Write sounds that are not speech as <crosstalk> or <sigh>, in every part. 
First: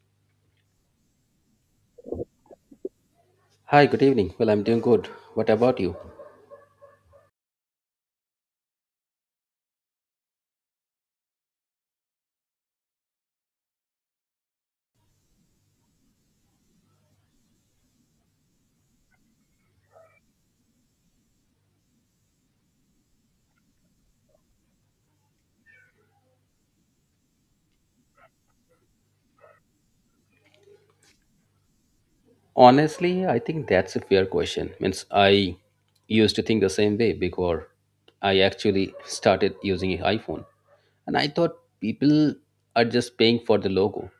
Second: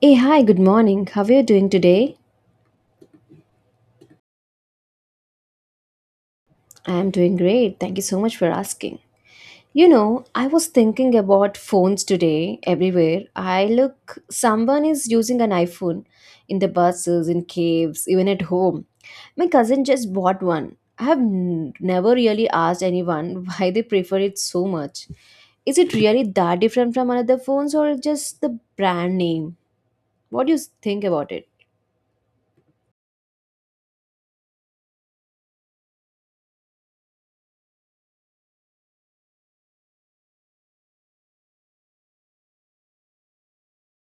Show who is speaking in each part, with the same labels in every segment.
Speaker 1: Hey, hi, good morning. How are you doing today?
Speaker 2: Hi, good evening. Well, I'm doing good. What about you?
Speaker 1: I am doing great. Thank you so much for asking. You know, I was thinking about phones today everywhere. I look, someone is using an iPhone in the buses, in caves, even at home. My cousin just bought one. I have never really asked anyone <laughs> why they prefer it so much. Is it really that different from another phones or just the brand name? What do you think about it?
Speaker 2: Honestly, I think that's a fair question. Means I used to think the same way before I actually started using an iPhone. And I thought people are just paying for the logo.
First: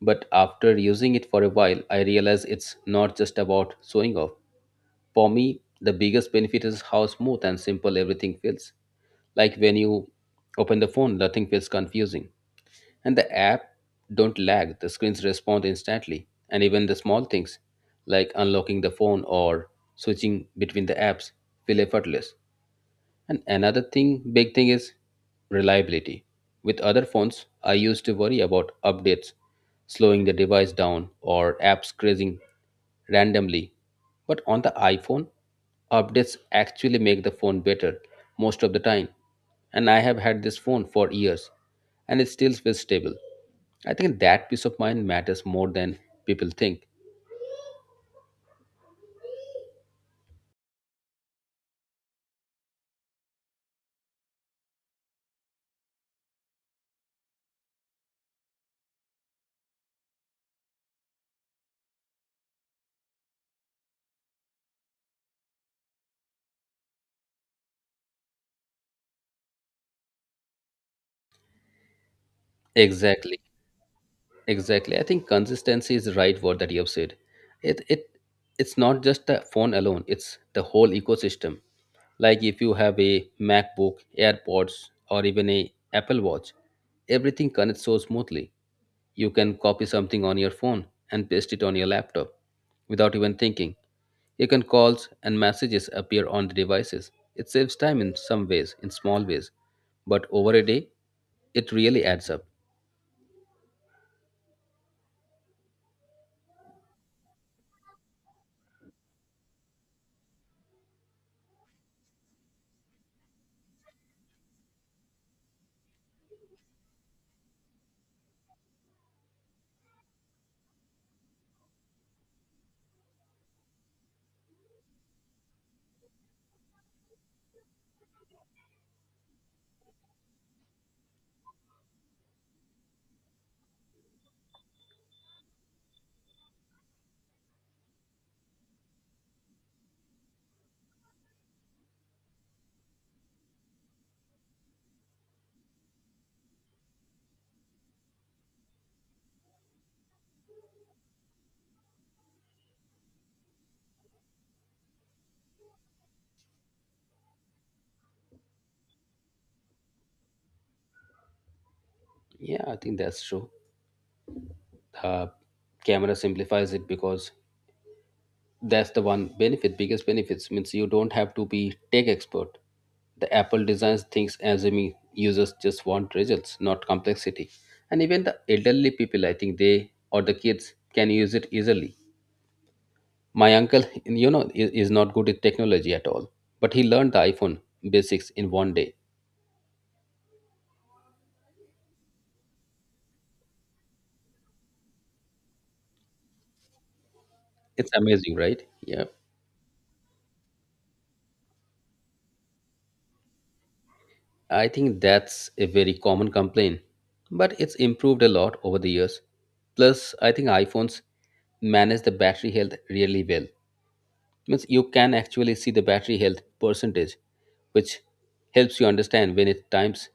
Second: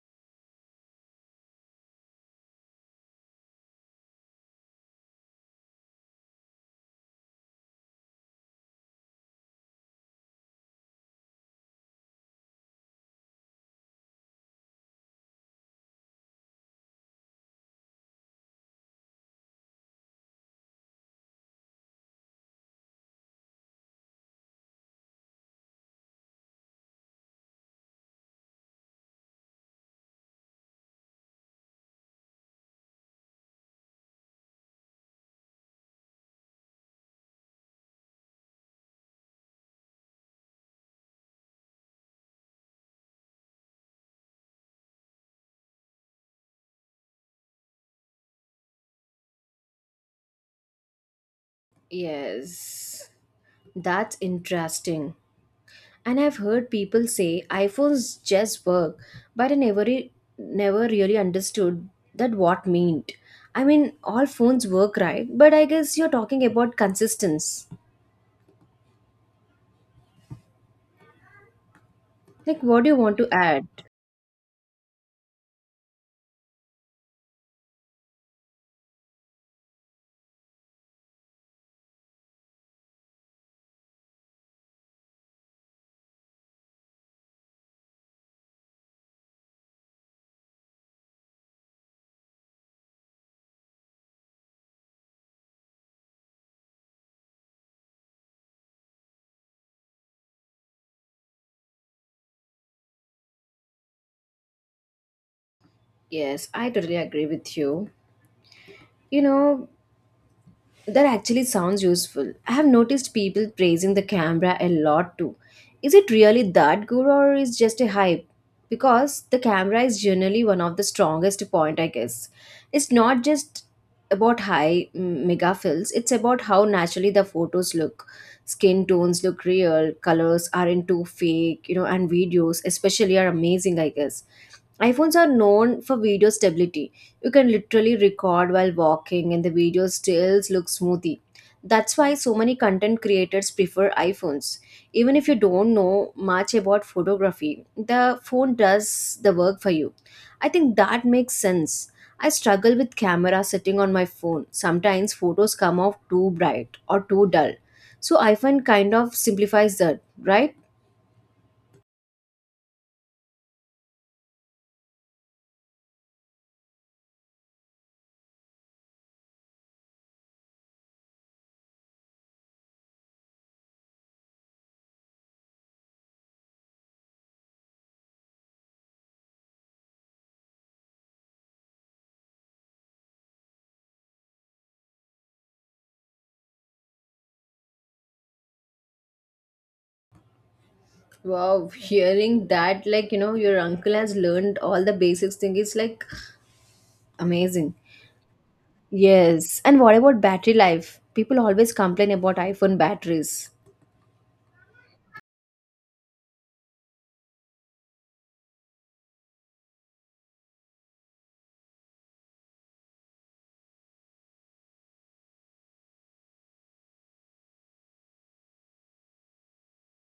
Speaker 2: But after using it for a while, I realized it's not just about showing off. For me, the biggest benefit is how smooth and simple everything feels. Like when you open the phone, nothing feels confusing. And the app don't lag, the screens respond instantly, and even the small things like unlocking the phone or switching between the apps feel effortless. And another thing, big thing is reliability. With other phones, I used to worry about updates slowing the device down or apps crashing randomly. But on the iPhone, updates actually make the phone better most of the time. And I have had this phone for years and it still feels stable. I think that peace of mind matters more than people think.
Speaker 1: Yes, that's interesting. And I've heard people say iPhones just work, but I never really understood that what meant. I mean, all phones work right, but I guess you're talking about consistency. Like, what do you want to
Speaker 2: Exactly.
Speaker 1: add?
Speaker 2: Exactly. I think consistency is the right word that you have said. It it's not just the phone alone, it's the whole ecosystem. Like if you have a MacBook, AirPods, or even a Apple Watch, everything connects so smoothly. You can copy something on your phone and paste it on your laptop without even thinking. You can calls and messages appear on the devices. It saves time in some ways, in small ways, but over a day, it really adds up.
Speaker 1: Yes, I totally agree with you. You know, that actually sounds useful. I have noticed people praising the camera a lot too. Is it really that good or is just a hype? Because the camera is generally one of the strongest point, I guess. It's not just about high megapixels, it's about how naturally the photos look. Skin tones look real, colors aren't too fake, you know, and videos especially are amazing. I guess iPhones are known for video stability. You can literally record while walking and the video still looks smoothie. That's why so many content creators prefer iPhones. Even if you don't know much about photography, the phone does the work for you. I think that makes sense. I struggle with camera setting on my phone. Sometimes photos come off too bright or too dull. So iPhone kind of simplifies that, right?
Speaker 2: Yeah, I think that's true. uh, Camera simplifies it because that's the one benefit biggest benefits means you don't have to be tech expert. The Apple designs things assuming users just want results, not complexity. And even the elderly people, I think, they or the kids can use it easily. My uncle, is not good at technology at all, but he learned the iPhone basics in one day.
Speaker 1: Wow, hearing that, like, you know, your uncle has learned all the basics thing is like amazing.
Speaker 2: It's amazing, right? Yeah.
Speaker 1: Yes. And what about battery life? People always complain about iPhone batteries.
Speaker 2: I think that's a very common complaint, but it's improved a lot over the years. Plus, I think iPhones manage the battery health really well. Means you can actually see the battery health percentage, which helps you understand when it's times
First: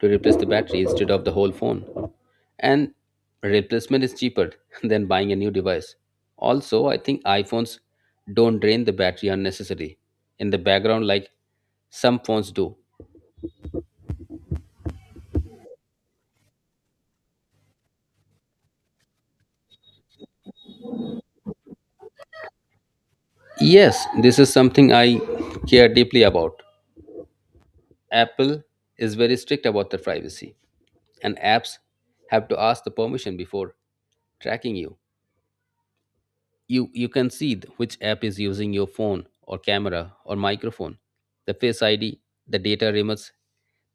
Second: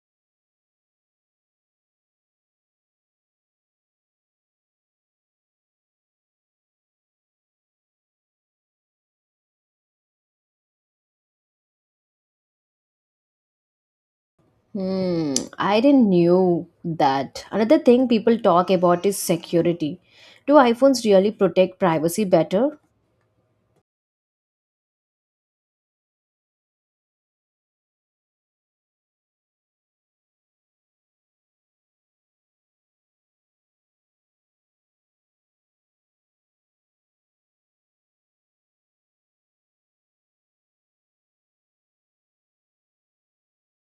Speaker 2: to replace the battery instead of the whole phone. And replacement is cheaper <laughs> than buying a new device. Also, I think iPhones don't drain the battery unnecessarily in the background like some phones do.
Speaker 1: Hmm, I didn't knew that. Another thing people talk about is security. Do iPhones really protect privacy better?
Speaker 2: Yes, this is something I care deeply about. Apple is very strict about their privacy, and apps have to ask the permission before tracking you. You can see which app is using your phone or camera or microphone, the Face ID, the data remotes,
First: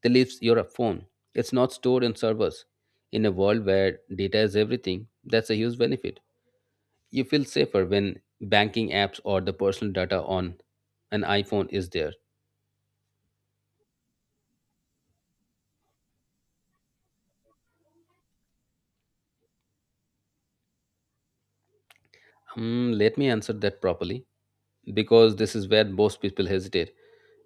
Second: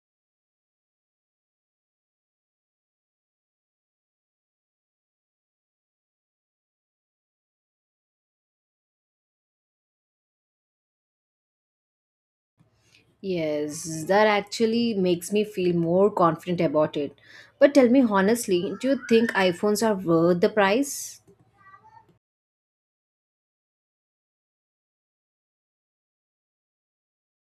Speaker 2: that leaves your phone. It's not stored in servers. In a world where data is everything, that's a huge benefit. You feel safer when banking apps or the personal data on an iPhone is there.
Speaker 1: Yes, that actually makes me feel more confident about it. But tell me honestly, do you think iPhones are worth the price?
Speaker 2: Hmm, let me answer that properly because this is where most people hesitate.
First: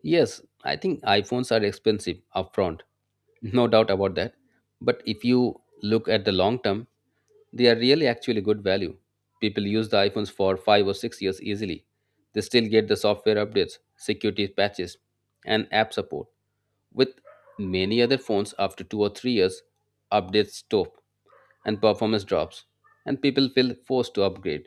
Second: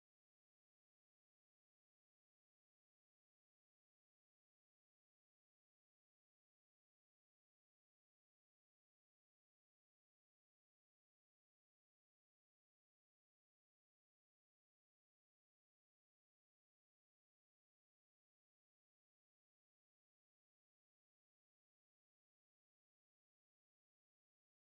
Speaker 2: Yes, I think iPhones are expensive upfront, <laughs> no doubt about that. But if you look at the long term, they are really actually good value. People use the iPhones for 5 or 6 years easily. They still get the software updates, security patches, and app support. With many other phones, after 2 or 3 years, updates stop and performance drops, and people feel forced to upgrade,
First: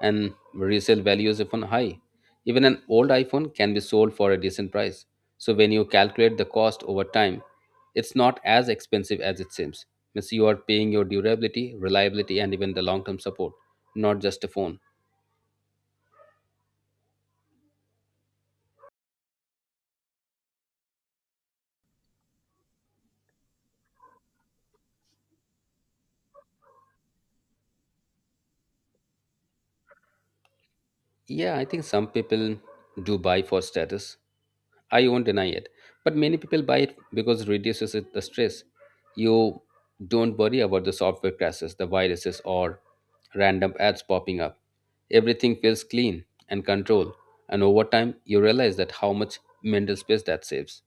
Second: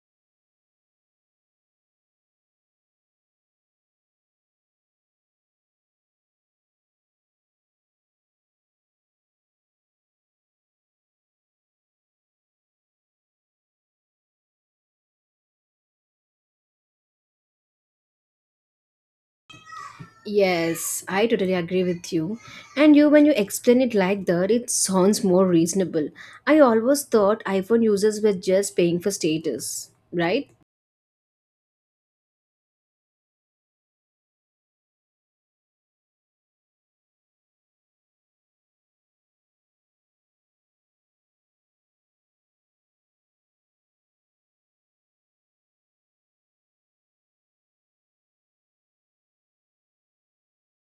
Speaker 2: and resale value is often high. Even an old iPhone can be sold for a decent price. So when you calculate the cost over time, it's not as expensive as it seems. Means you are paying your durability, reliability, and even the long-term support, not just a phone.
Speaker 1: Yes, I totally agree with you. And you, when you explain it like that, it sounds more reasonable. I always thought iPhone users were just paying for status, right?
Speaker 2: Yeah, I think some people do buy for status. I won't deny it. But many people buy it because it reduces the stress. You don't worry about the software crashes, the viruses, or random ads popping up. Everything feels clean and controlled. And over time, you realize that how much mental space that saves.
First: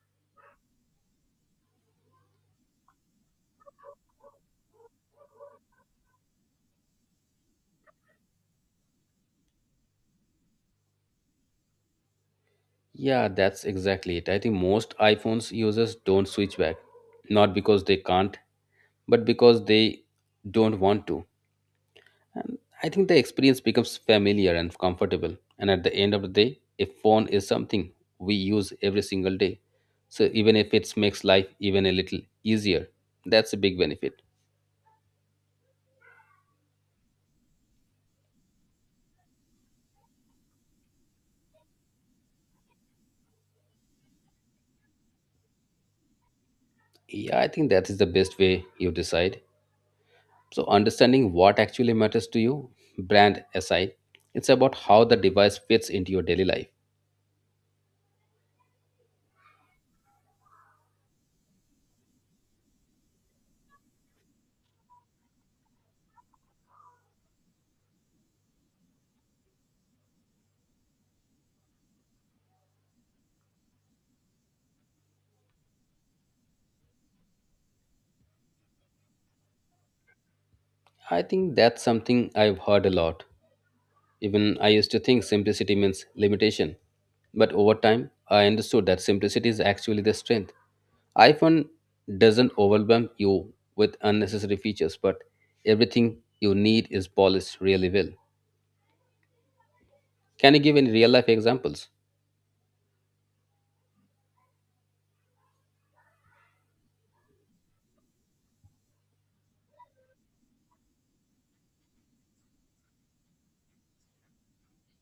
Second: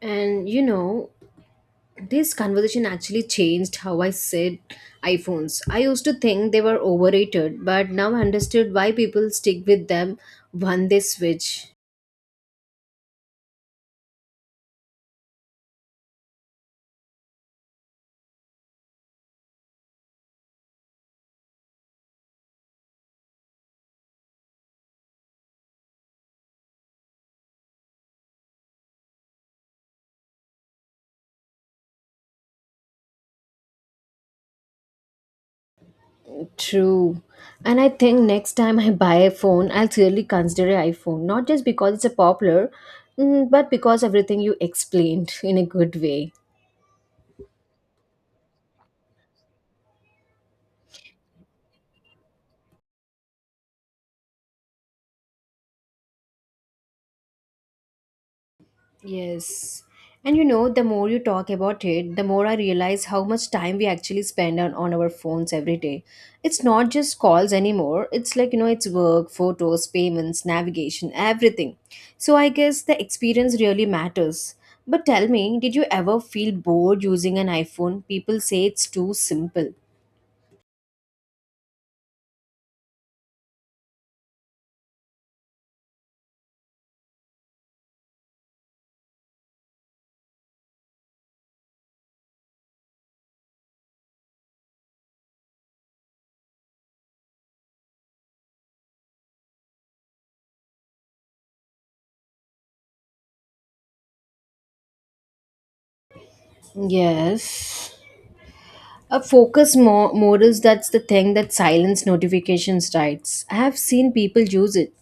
Speaker 1: And you know, this conversation actually changed how I said iPhones. I used to think they were overrated, but now I understood why people stick with them when they switch.
Speaker 2: Yeah, that's exactly it. I think most iPhones users don't switch back, not because they can't, but because they don't want to. And I think the experience becomes familiar and comfortable. And at the end of the day, a phone is something we use every single day. So even if it makes life even a little easier, that's a big benefit.
Speaker 1: True. And I think next time I buy a phone, I'll really consider an iPhone, not just because it's a popular, but because everything you explained in a good way.
Speaker 2: Yeah, I think that is the best way you decide. So understanding what actually matters to you, brand aside, it's about how the device fits into your daily life.
Speaker 1: Yes. And you know, the more you talk about it, the more I realize how much time we actually spend on our phones every day. It's not just calls anymore. It's like, you know, it's work, photos, payments, navigation, everything. So I guess the experience really matters. But tell me, did you ever feel bored using an iPhone? People say it's too simple.
Speaker 2: I think that's something I've heard a lot. Even I used to think simplicity means limitation, but over time I understood that simplicity is actually the strength. iPhone doesn't overwhelm you with unnecessary features, but everything you need is polished really well. Can you give any real life examples?
Speaker 1: Yes. A focus mode is that's the thing that silence notifications writes. I have seen people use it.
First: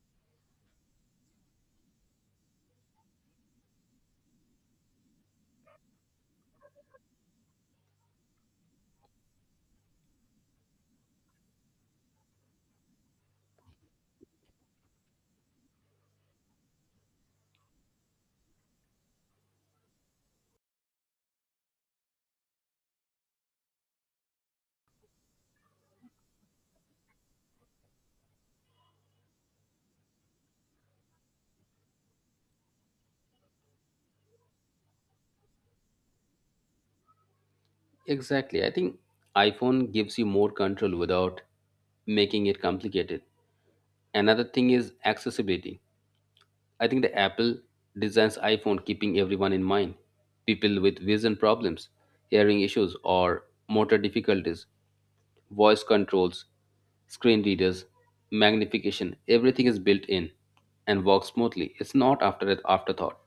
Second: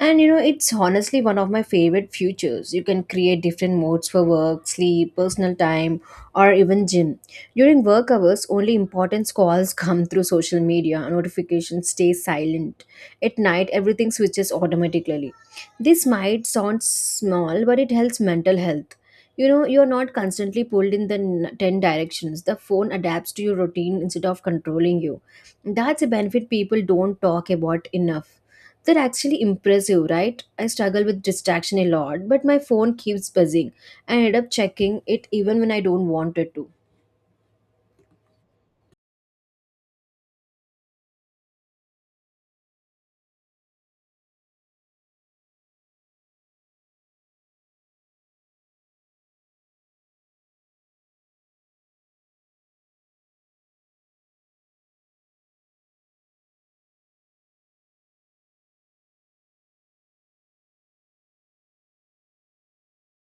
Speaker 1: And you know, it's honestly one of my favorite features. You can create different modes for work, sleep, personal time, or even gym. During work hours, only important calls come through social media. Notifications stay silent. At night, everything switches automatically. This might sound small, but it helps mental health. You know, you're not constantly pulled in the 10 directions. The phone adapts to your routine instead of controlling you. That's a benefit people don't talk about enough. They're actually impressive, right? I struggle with distraction a lot, but my phone keeps buzzing. I end up checking it even when I don't want it to.
Speaker 2: Exactly. I think iPhone gives you more control without making it complicated. Another thing is accessibility. I think the Apple designs iPhone keeping everyone in mind. People with vision problems, hearing issues or motor difficulties, voice controls, screen readers, magnification, everything is built in and works smoothly. It's not after an afterthought.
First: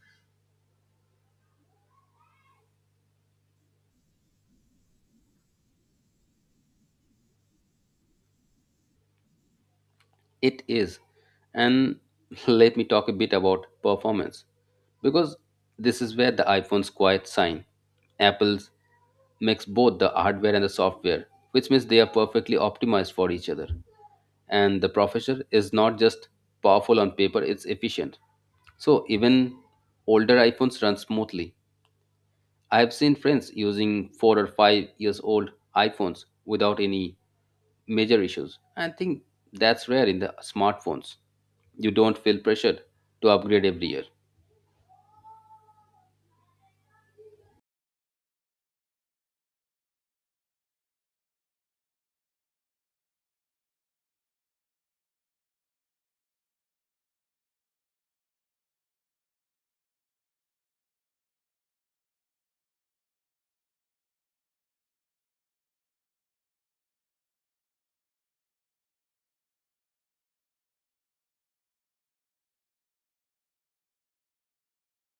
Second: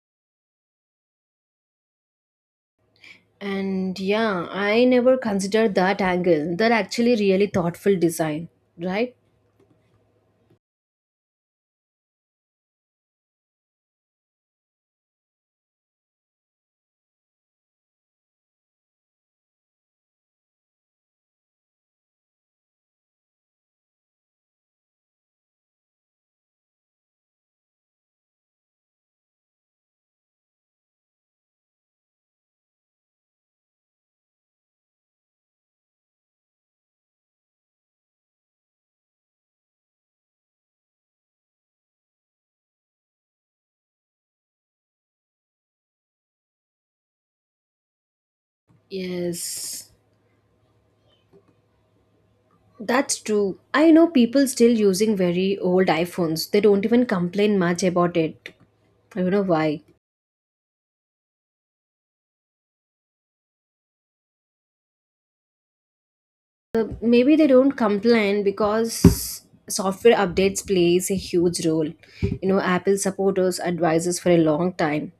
Speaker 1: And yeah, I never considered that angle. They're actually really thoughtful design, right?
Speaker 2: It is. And <laughs> let me talk a bit about performance because this is where the iPhone's quiet sign. Apple's makes both the hardware and the software, which means they are perfectly optimized for each other. And the processor is not just powerful on paper, it's efficient. So even older iPhones run smoothly. I have seen friends using 4 or 5 years old iPhones without any major issues. I think that's rare in the smartphones. You don't feel pressured to upgrade every year.
Speaker 1: Yes. That's true. I know people still using very old iPhones. They don't even complain much about it. I don't know why. Maybe they don't complain because software updates plays a huge role. You know, Apple supporters advises for a long time.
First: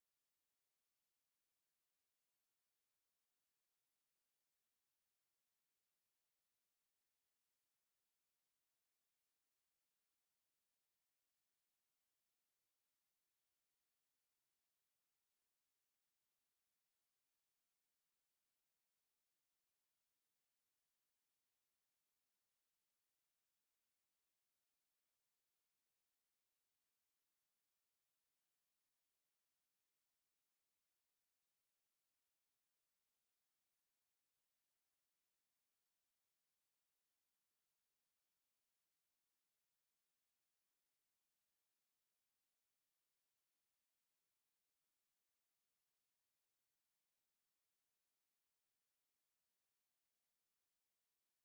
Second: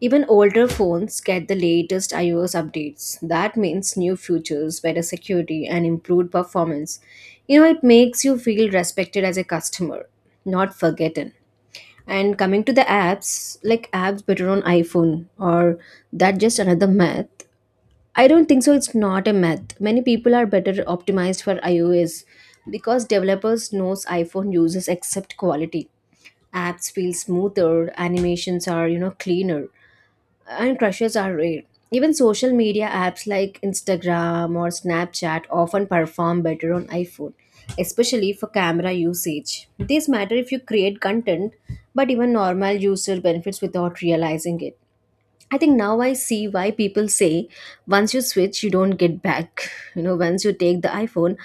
Speaker 1: Even older phones get the latest iOS updates. That means new features, better security, and improved performance. You know, it makes you feel respected as a customer, not forgotten. And coming to the apps, like apps better on iPhone or that just another math. I don't think so. It's not a math. Many people are better optimized for iOS because developers knows iPhone users accept quality. Apps feel smoother, animations are, you know, cleaner, and crushes are rare. Even social media apps like Instagram or Snapchat often perform better on iPhone, especially for camera usage. This matter if you create content, but even normal user benefits without realizing it. I think now I see why people say once you switch, you don't get back. <laughs> You know, once you take the iPhone,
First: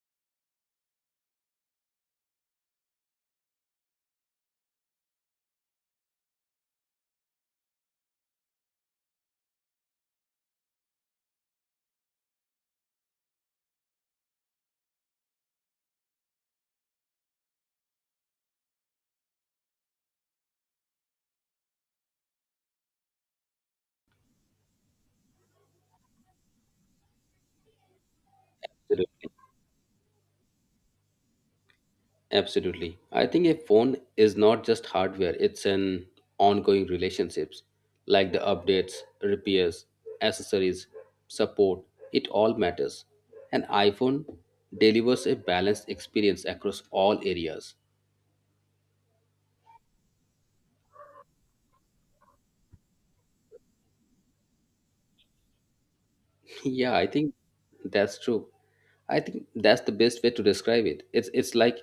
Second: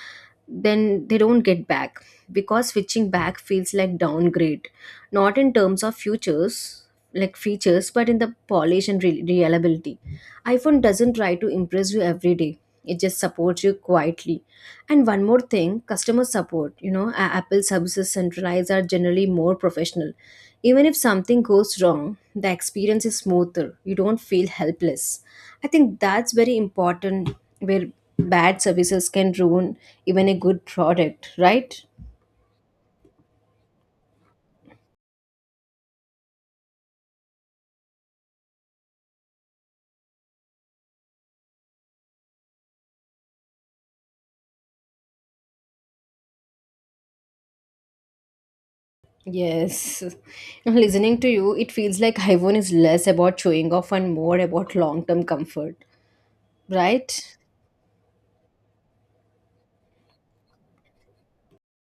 Speaker 1: then they don't get back because switching back feels like downgrade, not in terms of futures, like features, but in the polish and reliability. iPhone doesn't try to impress you every day, it just supports you quietly. And one more thing, customer support, you know, Apple services centralized are generally more professional. Even if something goes wrong, the experience is smoother, you don't feel helpless. I think that's very important where bad services can ruin even a good product, right?
Speaker 2: Absolutely. I think a phone is not just hardware, it's an ongoing relationships, like the updates, repairs, accessories, support, it all matters. An iPhone delivers a balanced experience across all areas.
Speaker 1: Yes. <laughs> Listening to you, it feels like Hivon is less about showing off and more about long term comfort,
Speaker 2: Yeah, I
Speaker 1: right?
Speaker 2: think that's true. I think that's the best way to describe it. It's like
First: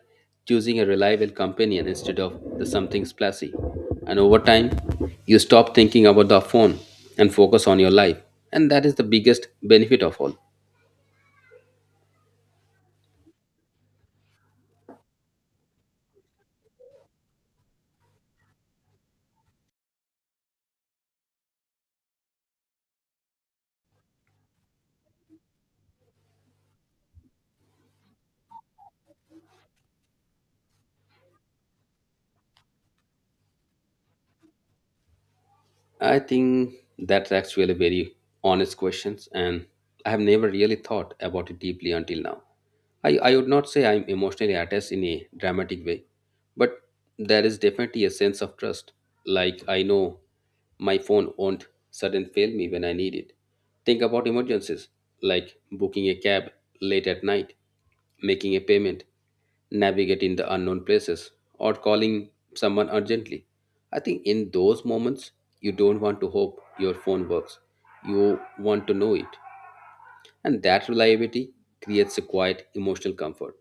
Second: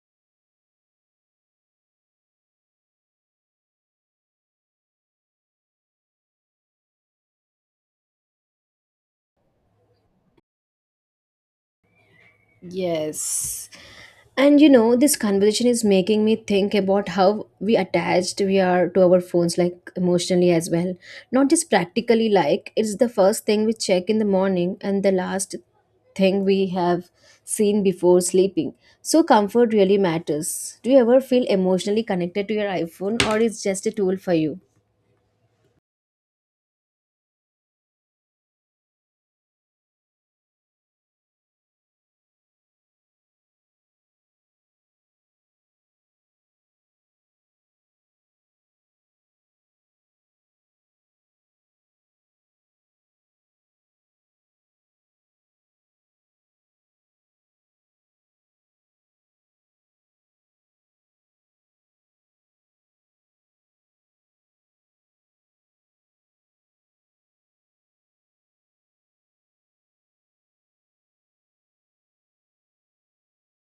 Speaker 2: choosing a reliable companion instead of the something splashy. And over time, you stop thinking about the phone and focus on your life. And that is the biggest benefit of all.
Speaker 1: Yes. And you know, this conversation is making me think about how we attached we are to our phones, like emotionally as well. Not just practically, like it's the first thing we check in the morning and the last thing we have seen before sleeping. So, comfort really matters. Do you ever feel emotionally connected to your iPhone, or it's just a tool for you?
Speaker 2: I think that's actually a very honest questions, and I have never really thought about it deeply until now. I would not say I'm emotionally attached in a dramatic way, but there is definitely a sense of trust. Like I know my phone won't suddenly fail me when I need it. Think about emergencies, like booking a cab late at night, making a payment, navigate in the unknown places, or calling someone urgently. I think in those moments, you don't want to hope your phone works. You want to know it. And that reliability creates a quiet emotional comfort.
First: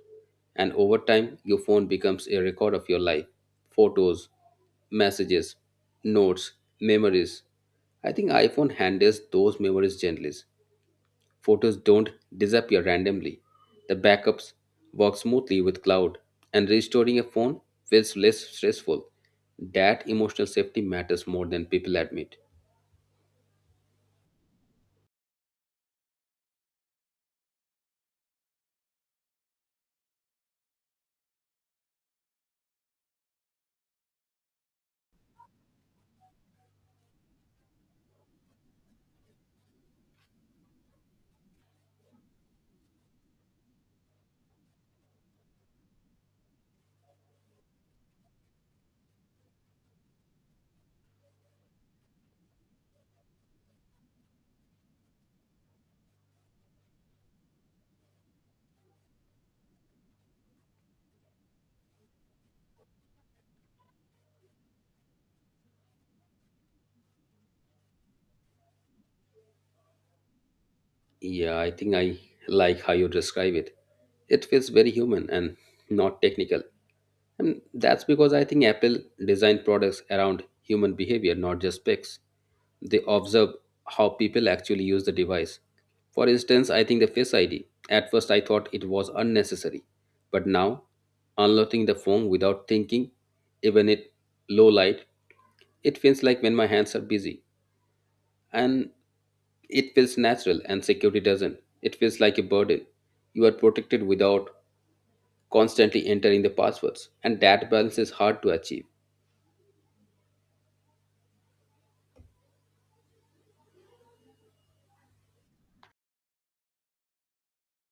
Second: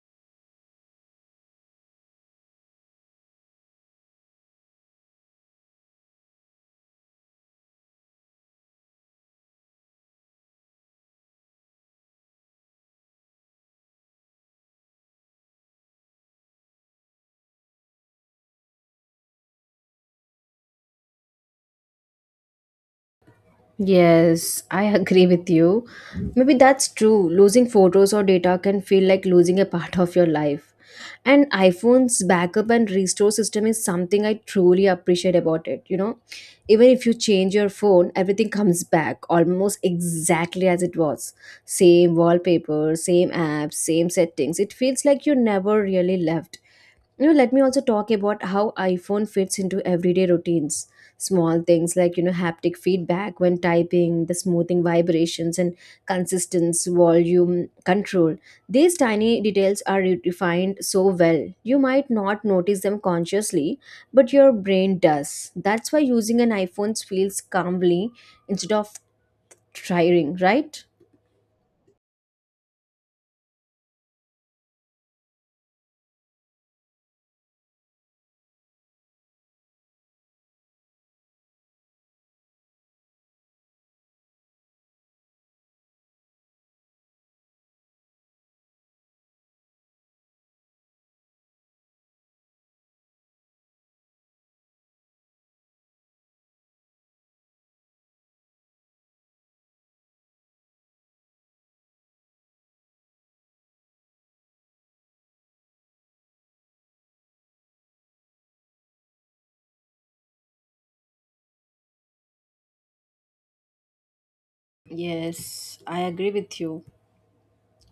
Speaker 2: And over time, your phone becomes a record of your life, photos, messages, notes, memories. I think iPhone handles those memories gently. Photos don't disappear randomly. The backups work smoothly with cloud, and restoring a phone feels less stressful. That emotional safety matters more than people admit.
Speaker 1: Yes, I agree with you. Maybe that's true. Losing photos or data can feel like losing a part of your life. And iPhone's backup and restore system is something I truly appreciate about it. You know, even if you change your phone, everything comes back almost exactly as it was. Same wallpaper, same apps, same settings. It feels like you never really left. You know, let me also talk about how iPhone fits into everyday routines. Small things, like, you know, haptic feedback when typing, the smoothing vibrations and consistence volume control, these tiny details are refined so well. You might not notice them consciously, but your brain does. That's why using an iPhone feels calmly instead of tiring, right?
Speaker 2: Yeah, I think I like how you describe it. It feels very human and not technical. And that's because I think Apple designed products around human behavior, not just specs. They observe how people actually use the device. For instance, I think the Face ID. At first, I thought it was unnecessary, but now, unlocking the phone without thinking, even at low light, it feels like when my hands are busy. And it feels natural and security doesn't. It feels like a burden. You are protected without constantly entering the passwords, and that balance is hard to achieve.
Speaker 1: Yes, I agree with you.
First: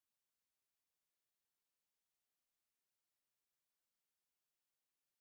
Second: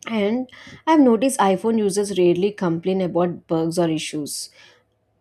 Speaker 1: And I've noticed iPhone users rarely complain about bugs or issues.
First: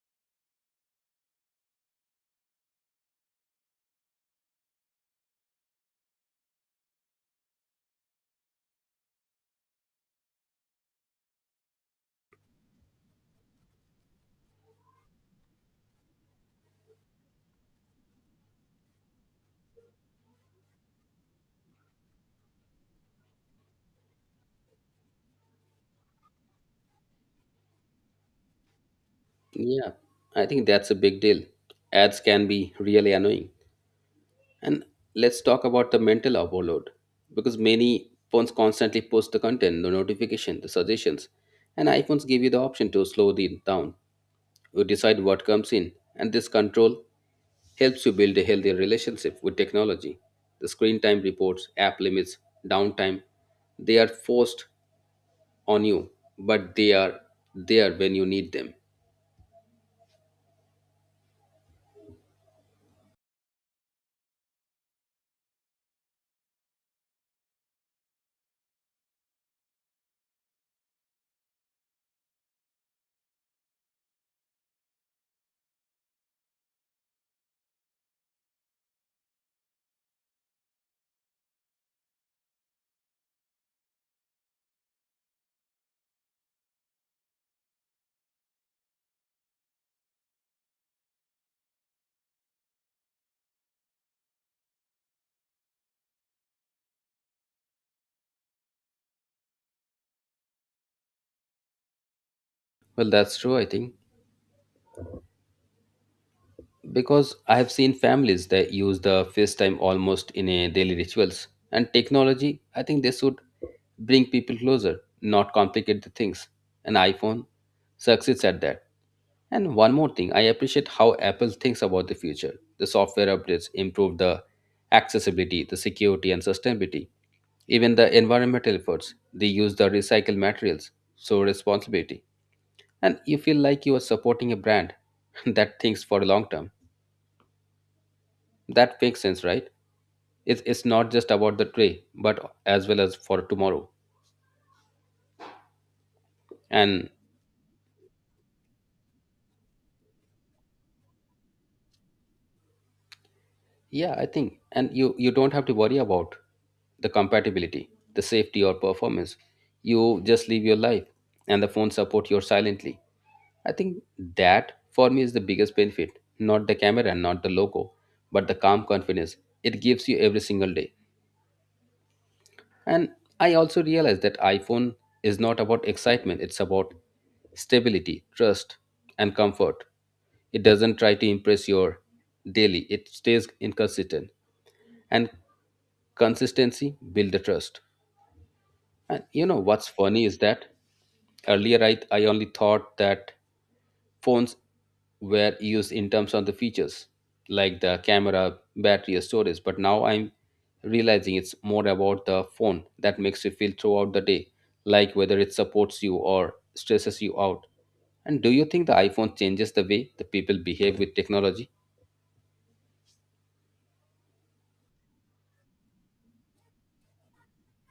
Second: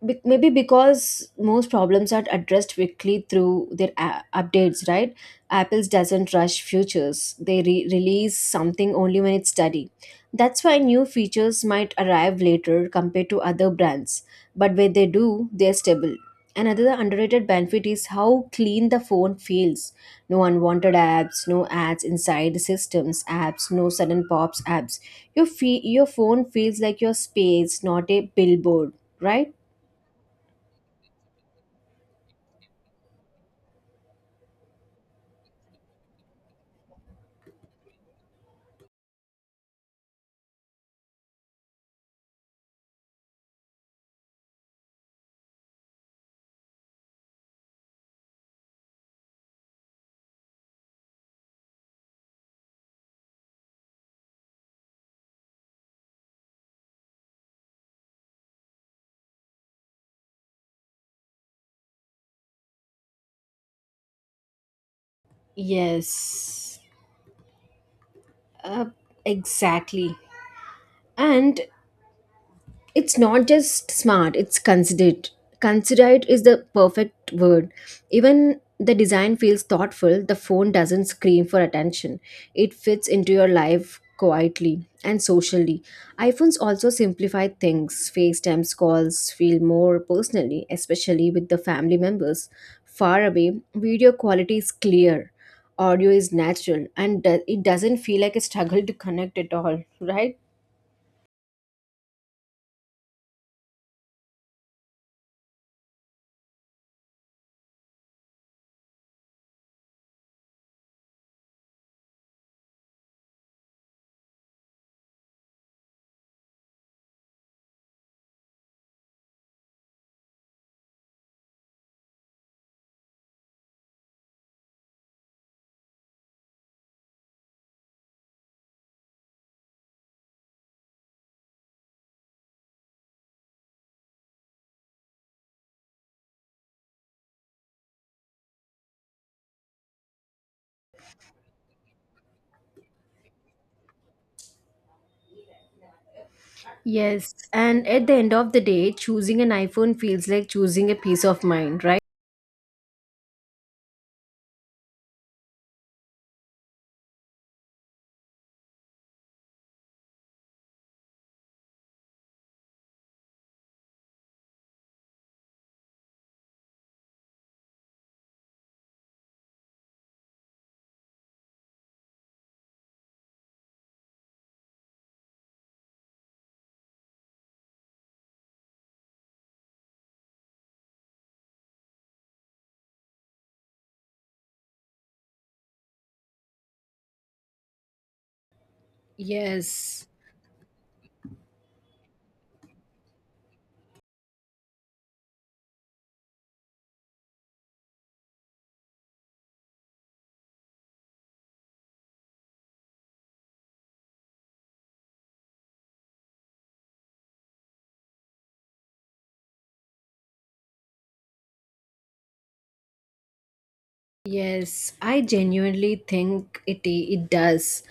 Speaker 1: Maybe because most problems are addressed quickly through their updates, right? Apple's doesn't rush features; they release something only when it's ready. That's why new features might arrive later compared to other brands, but when they do, they're stable. Another underrated benefit is how clean the phone feels. No unwanted apps, no ads inside the systems apps, no sudden pops apps. Your your phone feels like your space, not a billboard, right?
Speaker 2: Yeah, I think that's a big deal. Ads can be really annoying. And let's talk about the mental overload because many phones constantly post the content, the notification, the suggestions, and iPhones give you the option to slow it down. You decide what comes in, and this control helps you build a healthy relationship with technology. The screen time reports, app limits, downtime, they are forced on you, but they are there when you need them.
Speaker 1: Yes, uh, exactly. And it's not just smart, it's considerate. Considerate is the perfect word. Even the design feels thoughtful, the phone doesn't scream for attention, it fits into your life quietly and socially. iPhones also simplify things. FaceTimes calls feel more personally, especially with the family members far away. Video quality is clear, audio is natural, and it doesn't feel like a struggle to connect at all, right?
Speaker 2: Well, that's true, I think. Because I have seen families that use the FaceTime almost in a daily rituals and technology. I think they should bring people closer, not complicate the things. An iPhone succeeds at that. And one more thing, I appreciate how Apple thinks about the future. The software updates improve the accessibility, the security, and sustainability. Even the environmental efforts, they use the recycled materials, so responsibility. And you feel like you are supporting a brand <laughs> that thinks for the long term. That makes sense, right? It's not just about the today but as well as for tomorrow and
Speaker 1: Yes, and at the end of the day, choosing an iPhone feels like choosing a peace of mind, right?
Speaker 2: yeah, I think. And you don't have to worry about the compatibility, the safety or performance. You just live your life and the phone support you silently. I think that for me is the biggest benefit, not the camera and not the logo, but the calm confidence it gives you every single day. And I also realized that iPhone is not about excitement, it's about stability, trust, and comfort. It doesn't try to impress your daily, it stays inconsistent. And consistency builds the trust. And you know what's
Speaker 1: Yes,
Speaker 2: funny is that earlier I only thought that phones were used in terms of the features like the camera, battery, or storage. But now I'm realizing it's more about the phone that makes you feel throughout the day, like whether it supports you or stresses you out. And do you think the iPhone changes the way the people behave with technology?
Speaker 1: yes, I genuinely think it does,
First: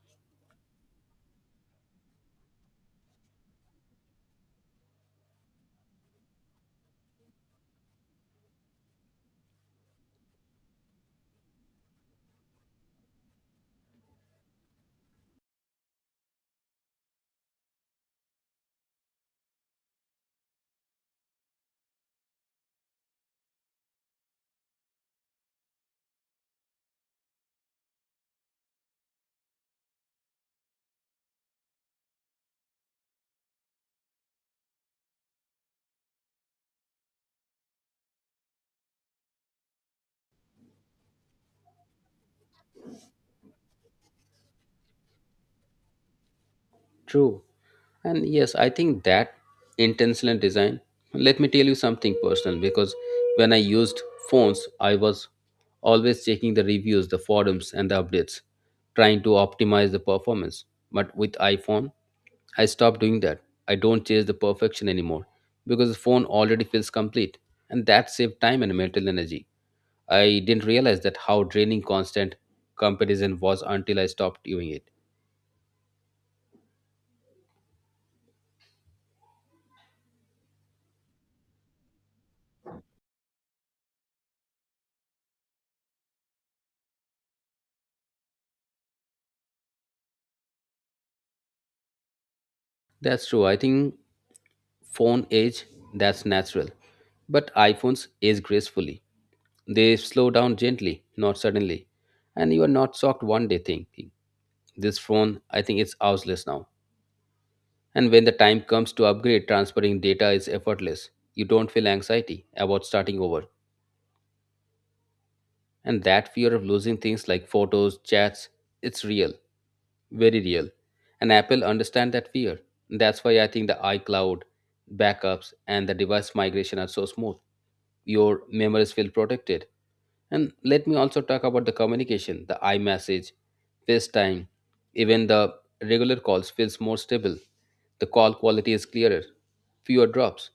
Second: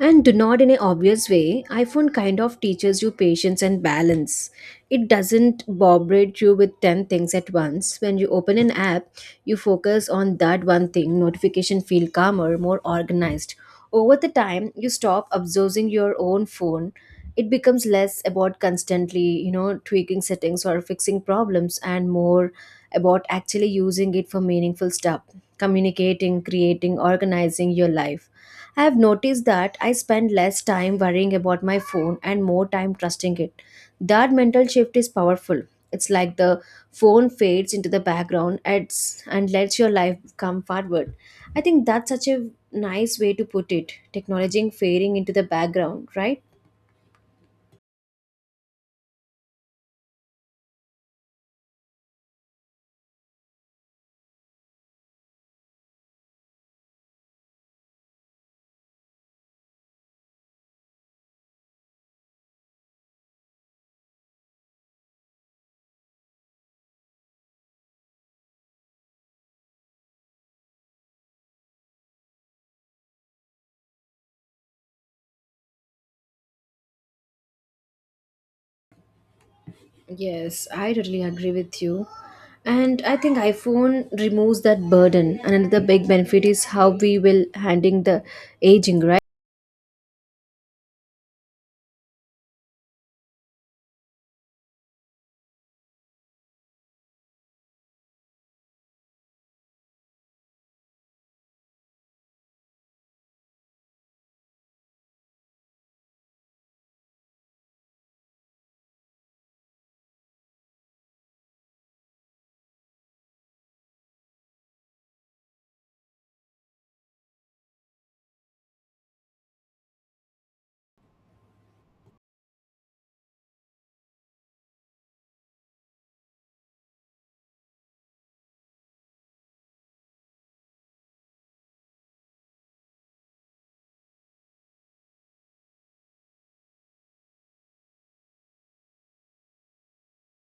Speaker 1: and do not in an obvious way. iPhone kind of teaches you patience and balance. It doesn't bombard you with ten things at once. When you open an app, you focus on that one thing. Notification feel calmer, more organized. Over the time, you stop obsessing your own phone. It becomes less about constantly, you know, tweaking settings or fixing problems and more about actually using it for meaningful stuff, communicating, creating, organizing your life. I have noticed that I spend less time worrying about my phone and more time trusting it. That mental shift is powerful. It's like the phone fades into the background and lets your life come forward. I think that's such a nice way to put it. Technology fading into the background, right?
Speaker 2: True. And yes, I think that intentional design. Let me tell you something personal because when I used phones, I was always checking the reviews, the forums, and the updates, trying to optimize the performance. But with iPhone, I stopped doing that. I don't chase the perfection anymore because the phone already feels complete, and that saved time and mental energy. I didn't realize that how draining constant comparison was until I stopped doing it.
Speaker 1: Yes, I totally agree with you. And I think iPhone removes that burden. And another big benefit is how we will handling the aging, right?
Speaker 2: That's true. I think phone age, that's natural, but iPhones age gracefully. They slow down gently, not suddenly, and you are not shocked one day thinking, this phone, I think it's useless now. And when the time comes to upgrade, transferring data is effortless. You don't feel anxiety about starting over, and that fear of losing things like photos, chats, it's real. Very real. And Apple understand that fear. That's why I think the iCloud backups and the device migration are so smooth. Your memories feel protected. And let me also talk about the communication, the iMessage, FaceTime, even the regular calls feels more stable. The call quality is clearer, fewer drops,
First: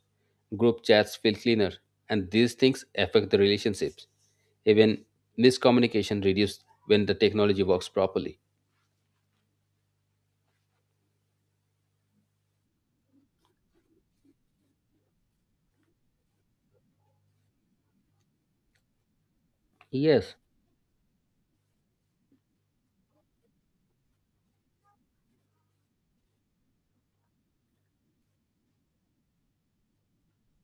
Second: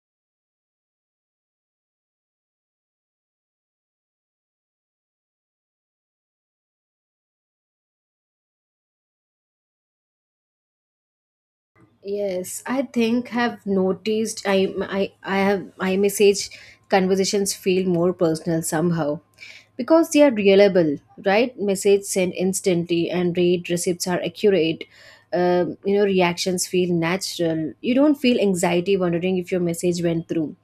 Speaker 2: group chats feel cleaner, and these things affect the relationships. Even miscommunication reduced when the technology works properly.
Speaker 1: Yes, I think have noticed I have I message conversations feel more personal somehow because they are
Speaker 2: Yes.
Speaker 1: reliable, right? Message sent instantly and read receipts are accurate. You know, reactions feel natural. You don't feel anxiety wondering if your message went through.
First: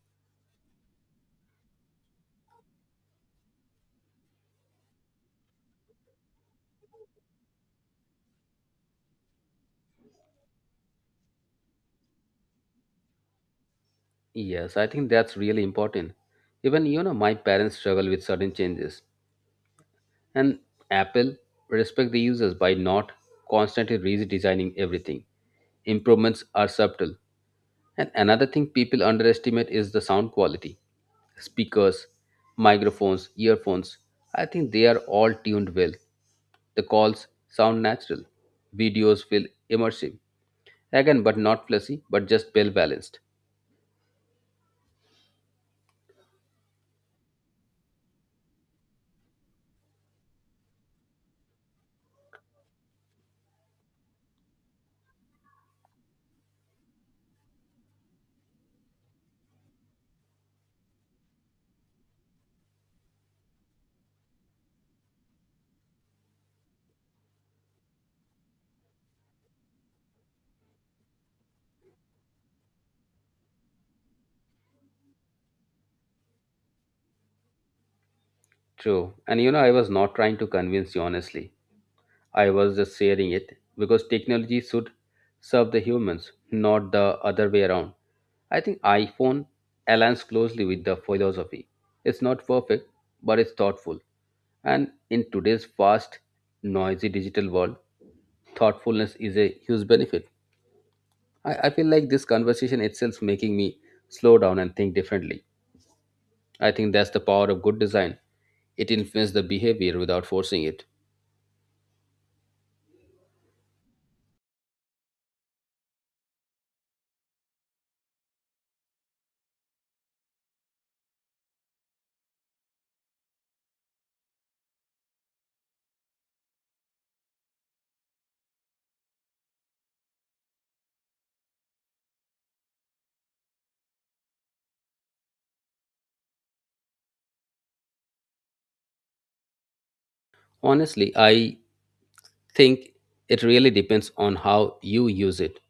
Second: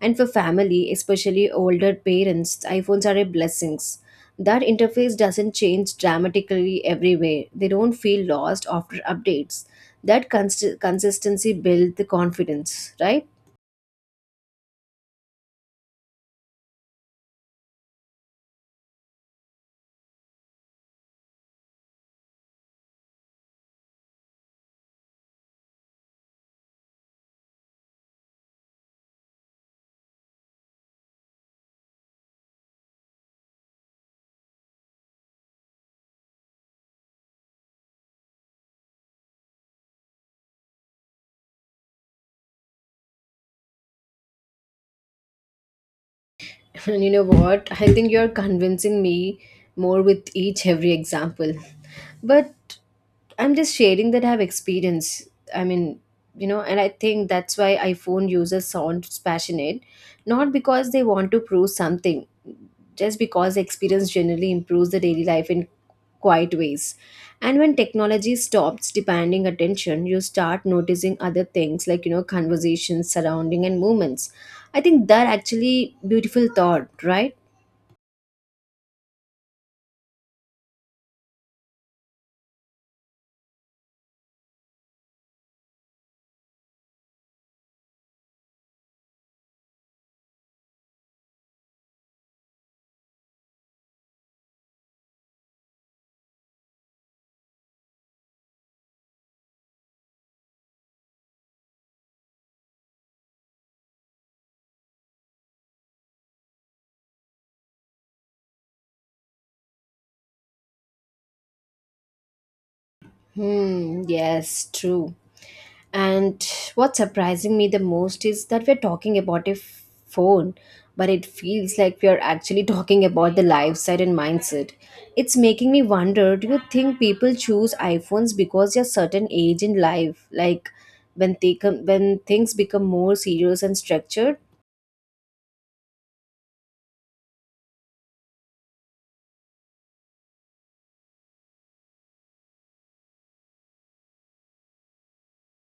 Speaker 1: And for family, especially older parents, iPhones are a blessings that interface doesn't change dramatically everywhere. They don't feel lost after updates. Consistency builds the confidence, right?
Speaker 2: Yes, I think that's really important. Even you know, my parents struggle with sudden changes, and Apple respect the users by not constantly redesigning everything. Improvements are subtle. And another thing people underestimate is the sound quality. Speakers, microphones, earphones, I think they are all tuned well. The calls sound natural. Videos feel immersive. Again, but not flashy, but just well balanced.
Speaker 1: <laughs> And you know what? I think you're convincing me more with each every example. But I'm just sharing that I have experience. I mean, and I think that's why iPhone users sound passionate, not because they want to prove something, just because the experience generally improves the daily life in quiet ways. And when technology stops demanding attention, you start noticing other things like, conversations, surrounding, and movements. I think that actually beautiful thought, right?
Speaker 2: True. And you know, I was not trying to convince you honestly. I was just sharing it because technology should serve the humans, not the other way around. I think iPhone aligns closely with the philosophy. It's not perfect, but it's thoughtful. And in today's fast, noisy digital world, thoughtfulness is a huge benefit. I feel like this conversation itself making me slow down and think differently. I think that's the power of good design. It influences the behavior without forcing it.
Speaker 1: Yes, true. And what's surprising me the most is that we're talking about a phone, but it feels like we are actually <laughs> talking about the lifestyle and mindset. It's making me wonder do you think people choose iPhones because they're certain age in life? Like when, they come, when things become more serious and structured?
Speaker 2: Honestly, I think it really depends on how you use it.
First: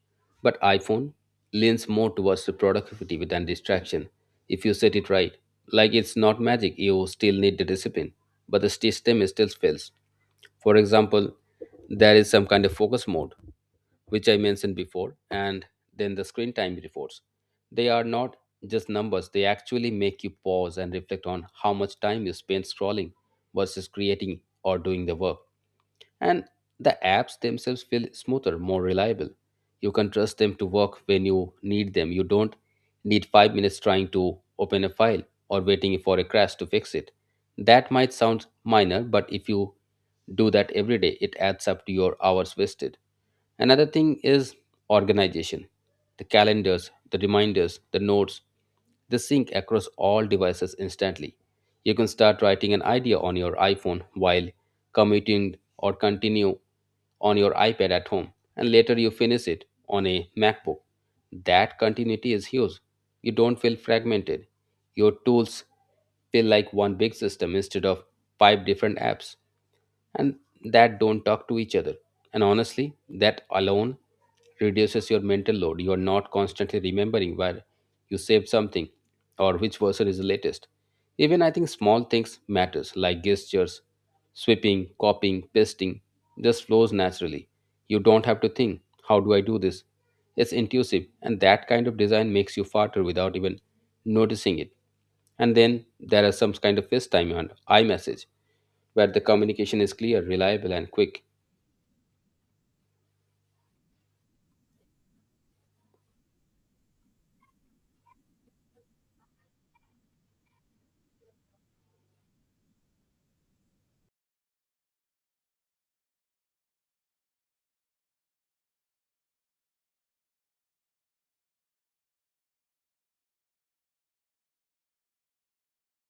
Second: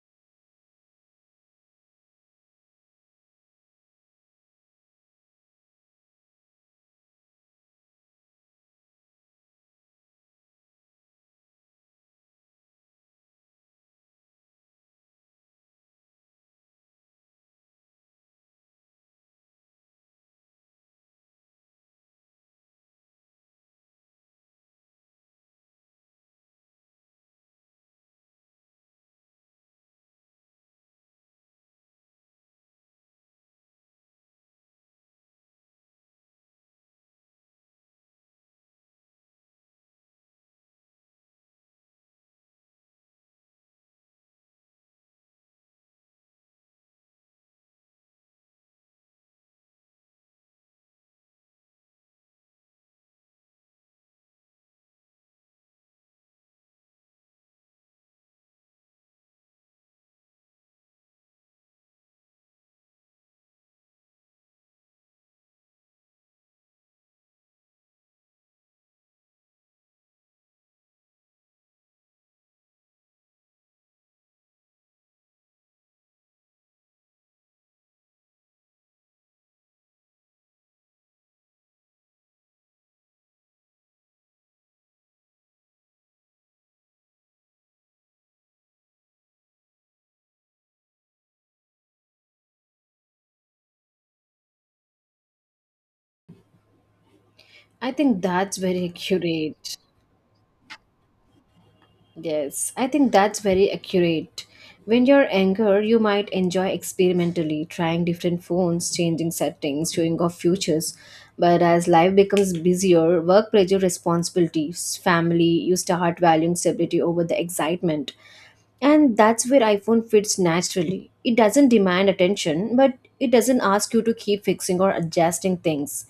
Speaker 2: But iPhone leans more towards the productivity than distraction if you set it right. Like it's not magic, you still need the discipline, but the system is still fails. For example, there is some kind of focus mode, which I mentioned before, and then the screen time reports. They are not just numbers, they actually make you pause and reflect on how much time you spend scrolling versus creating or doing the work, and the apps themselves feel smoother, more reliable. You can trust them to work when you need them. You don't need 5 minutes trying to open a file or waiting for a crash to fix it. That might sound minor, but if you do that every day, it adds up to your hours wasted. Another thing is organization, the calendars, the reminders, the notes. They sync across all devices instantly. You can start writing an idea on your iPhone while commuting or continue on your iPad at home, and later you finish it on a MacBook. That continuity is huge. You don't feel fragmented. Your tools feel like one big system instead of five different apps and that don't talk to each other. And honestly, that alone reduces your mental load. You are not constantly remembering where you saved something or which version is the latest. Even I think small things matters like gestures, sweeping, copying, pasting just flows naturally. You don't have to think, how do I do this? It's intuitive, and that kind of design makes you farther without even noticing it. And then there are some kind of FaceTime and
Speaker 1: I think
Speaker 2: iMessage
Speaker 1: that's very <laughs>
Speaker 2: where the
Speaker 1: accurate.
Speaker 2: communication is clear, reliable, and quick.
Speaker 1: Yes, I think that's very accurate. When you're younger, you might enjoy experimentally trying different phones, changing settings, showing off futures. But as life becomes busier, work pressure, responsibilities, family, you start valuing stability over the excitement. And that's where iPhone fits naturally. It doesn't demand attention, but it doesn't ask you to keep fixing or adjusting things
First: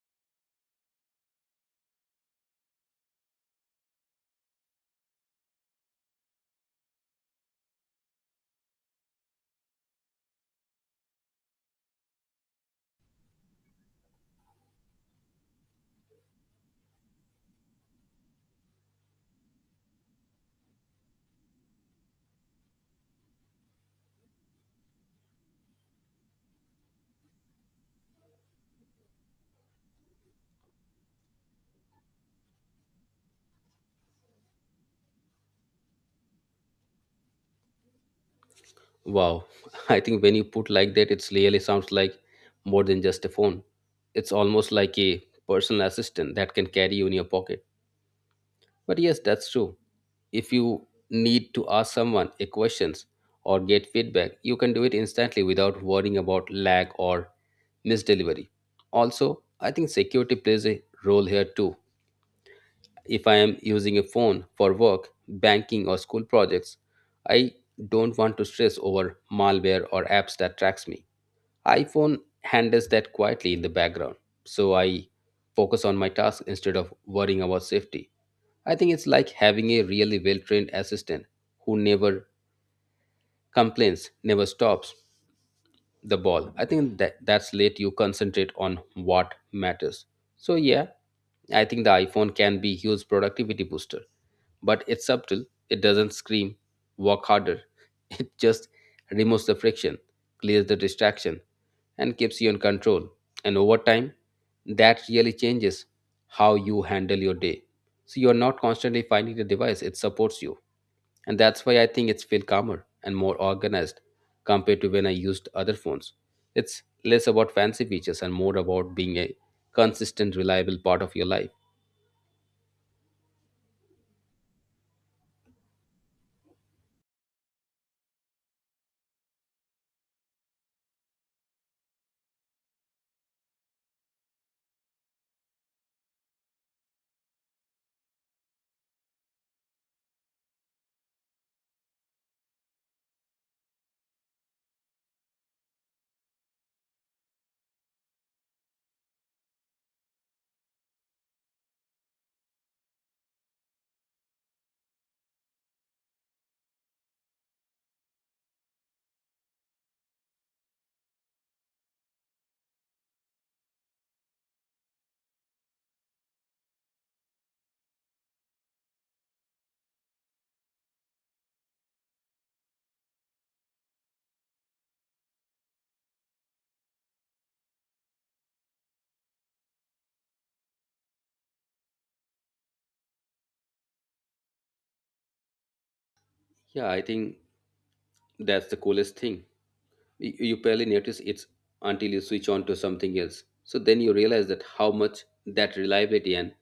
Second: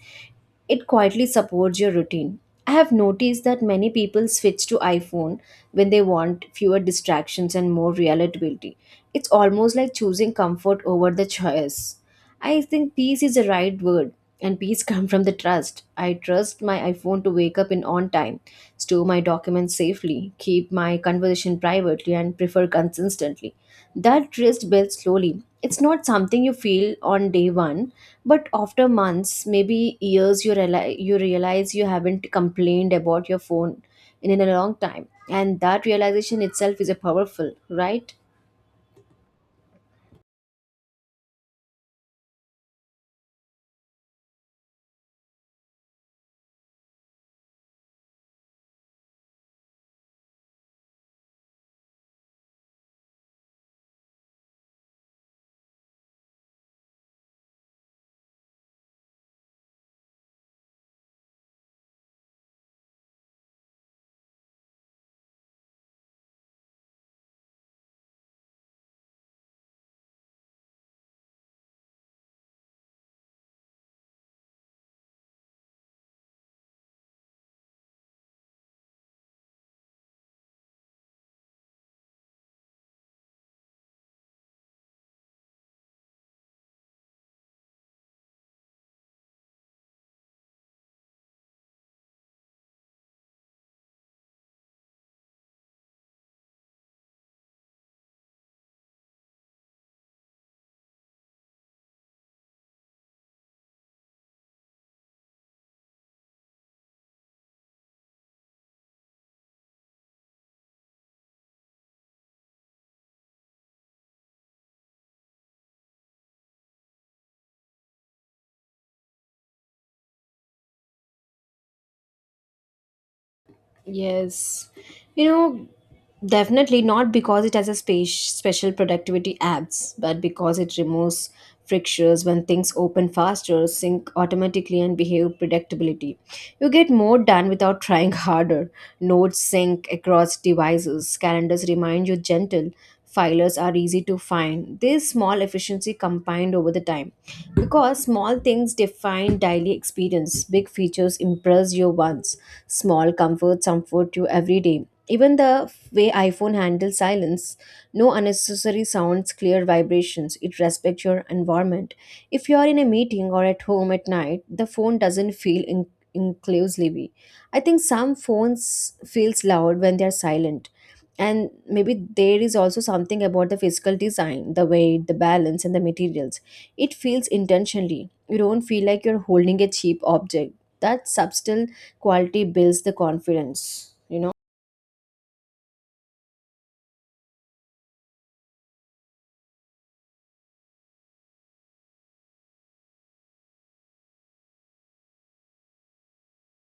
Speaker 1: it quietly supports your routine. I have noticed that many people switch to iPhone when they want fewer distractions and more relatability. It's almost like choosing comfort over the choice. I think peace is the right word and peace <laughs> comes from the trust. I trust my iPhone to wake up in on time, store my documents safely, keep my conversation privately and prefer consistently. That trust builds slowly. It's not something you feel on day one, but after months, maybe years, you realize you haven't complained about your phone in a long time, and that realization itself is a powerful, right?
Speaker 2: Wow, <laughs> I think when you put like that, it really sounds like more than just a phone. It's almost like a personal assistant that can carry you in your pocket. But yes, that's true. If you need to ask someone a questions or get feedback, you can do it instantly without worrying about lag or misdelivery. Also, I think security plays a role here too. If I am using a phone for work, banking, or school projects, I don't want to stress over malware or apps that tracks me. iPhone handles that quietly in the background, so I focus on my task instead of worrying about safety. I think it's like having a really well-trained assistant who never complains, never stops the ball. I think that that's let you concentrate on what matters. So yeah, I think the iPhone can be huge productivity booster, but it's subtle. It doesn't scream, walk harder. <laughs> It just removes the friction, clears the distraction, and keeps you in control. And over time, that really changes how you handle your day. So you're not constantly finding the device, it supports you. And that's why I think it's feel calmer and more organized compared to when I used other phones. It's less about fancy features and more about being a consistent, reliable part of your life.
Speaker 1: Yes. You know, definitely not because it has a space, special productivity apps, but because it removes frictions when things open faster, sync automatically, and behave predictability. You get more done without trying <laughs> harder. Notes sync across devices, calendars remind you gentle, filers are easy to find. This small efficiency combined over the time. Because small things define daily experience, big features impress you once small comforts comfort you every day. Even the way iPhone handles silence, no unnecessary sounds, clear vibrations, it respects your environment. If you are in a meeting or at home at night, the phone doesn't feel inclusively. I think some phones feels loud when they are silent and maybe there is also something about the physical design the weight the balance and the materials it feels intentionally you don't feel like you're holding a cheap object that subtle quality builds the confidence you know
Speaker 2: Yeah, I think that's the coolest thing. You barely notice it until you switch on to something else. So then you realize that how much that reliability and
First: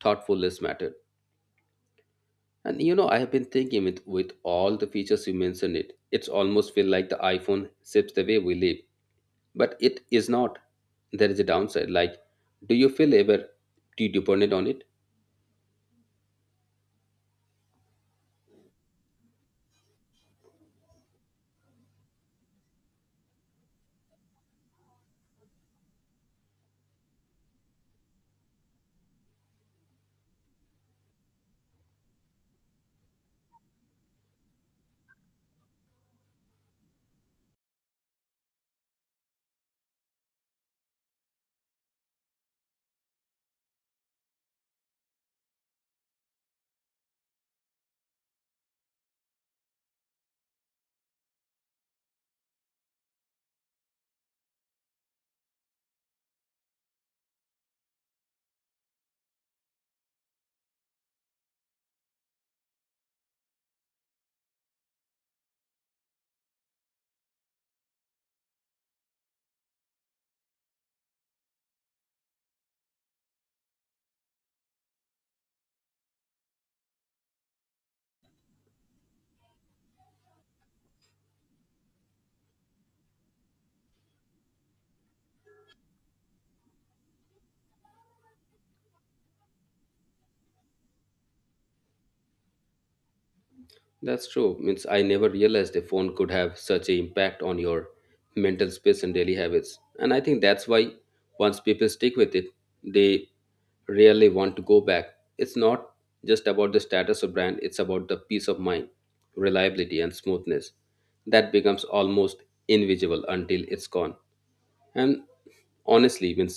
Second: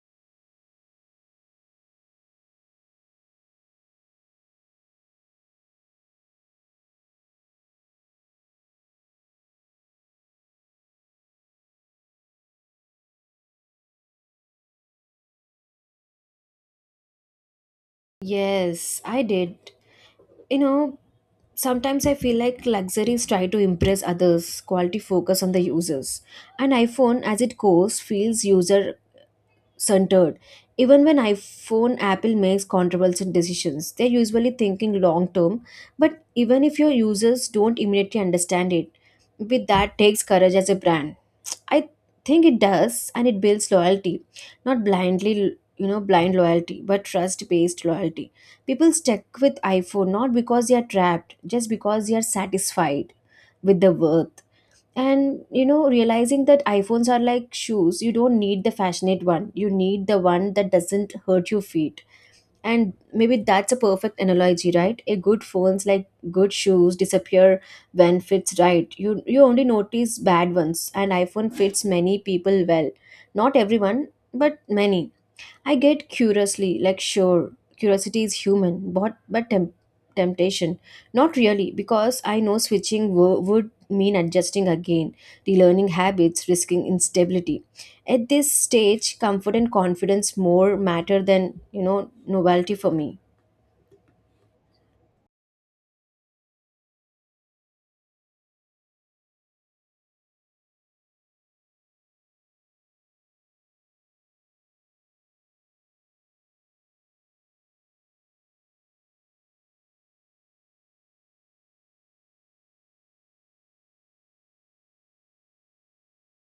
Speaker 2: thoughtfulness mattered. And you know, I have been thinking with all the features you mentioned it, it's almost feel like the iPhone shapes the way we live. But it is not. There is a downside. Like, do you feel ever too dependent on it?
Speaker 1: yes I did you know sometimes I feel like luxuries try to impress others quality focus on the users an iphone as it goes feels user centered. Even when iPhone Apple makes controversial decisions, they're usually thinking long term, but even if your users don't immediately understand it, with that takes courage as a brand. I think it does and it builds loyalty, not blindly you know blind loyalty but trust based loyalty people stick with iphone not because they are trapped just because they are satisfied with the worth and you know realizing that iphones are like shoes you don't need the fashionate one you need the one that doesn't hurt your feet and maybe that's a perfect analogy right a good phones like good shoes disappear when fits right you only notice bad ones and iphone fits many people well not everyone but many I get curiously, like sure, curiosity is human, but temptation, not really, because I know would mean adjusting again, relearning habits, risking instability. At this stage, comfort and confidence more matter than novelty for me.
Speaker 2: That's true. Means I never realized a phone could have such a impact on your mental space and daily habits. And I think that's why once people stick with it, they really want to go back. It's not just about the status of brand, it's about the peace of mind, reliability and smoothness. That becomes almost invisible until it's gone. And honestly means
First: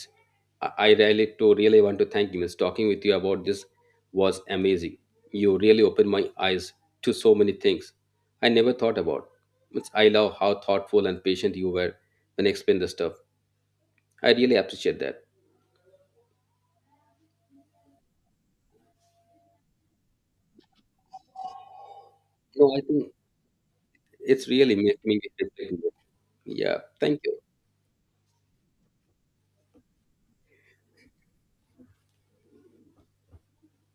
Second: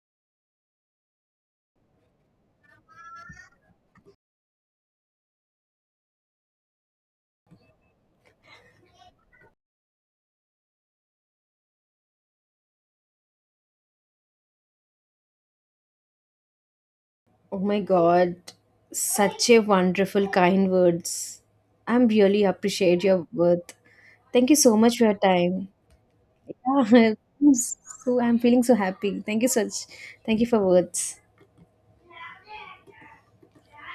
Speaker 2: I really to really want to thank you means talking with you about this was amazing. You really opened my eyes to so many things I never thought about. Means I love how thoughtful and patient you were when explain the stuff. I really appreciate that.
Speaker 1: Oh my God, such a wonderful kind words. I'm really
Speaker 2: No, I
Speaker 1: appreciate
Speaker 2: think
Speaker 1: your worth.
Speaker 2: it's
Speaker 1: Thank you
Speaker 2: really
Speaker 1: so much
Speaker 2: made
Speaker 1: for your
Speaker 2: me,
Speaker 1: time.
Speaker 2: yeah,
Speaker 1: Yeah,
Speaker 2: thank you.
Speaker 1: <laughs> so I'm feeling so happy. Thank you such. Thank you for words.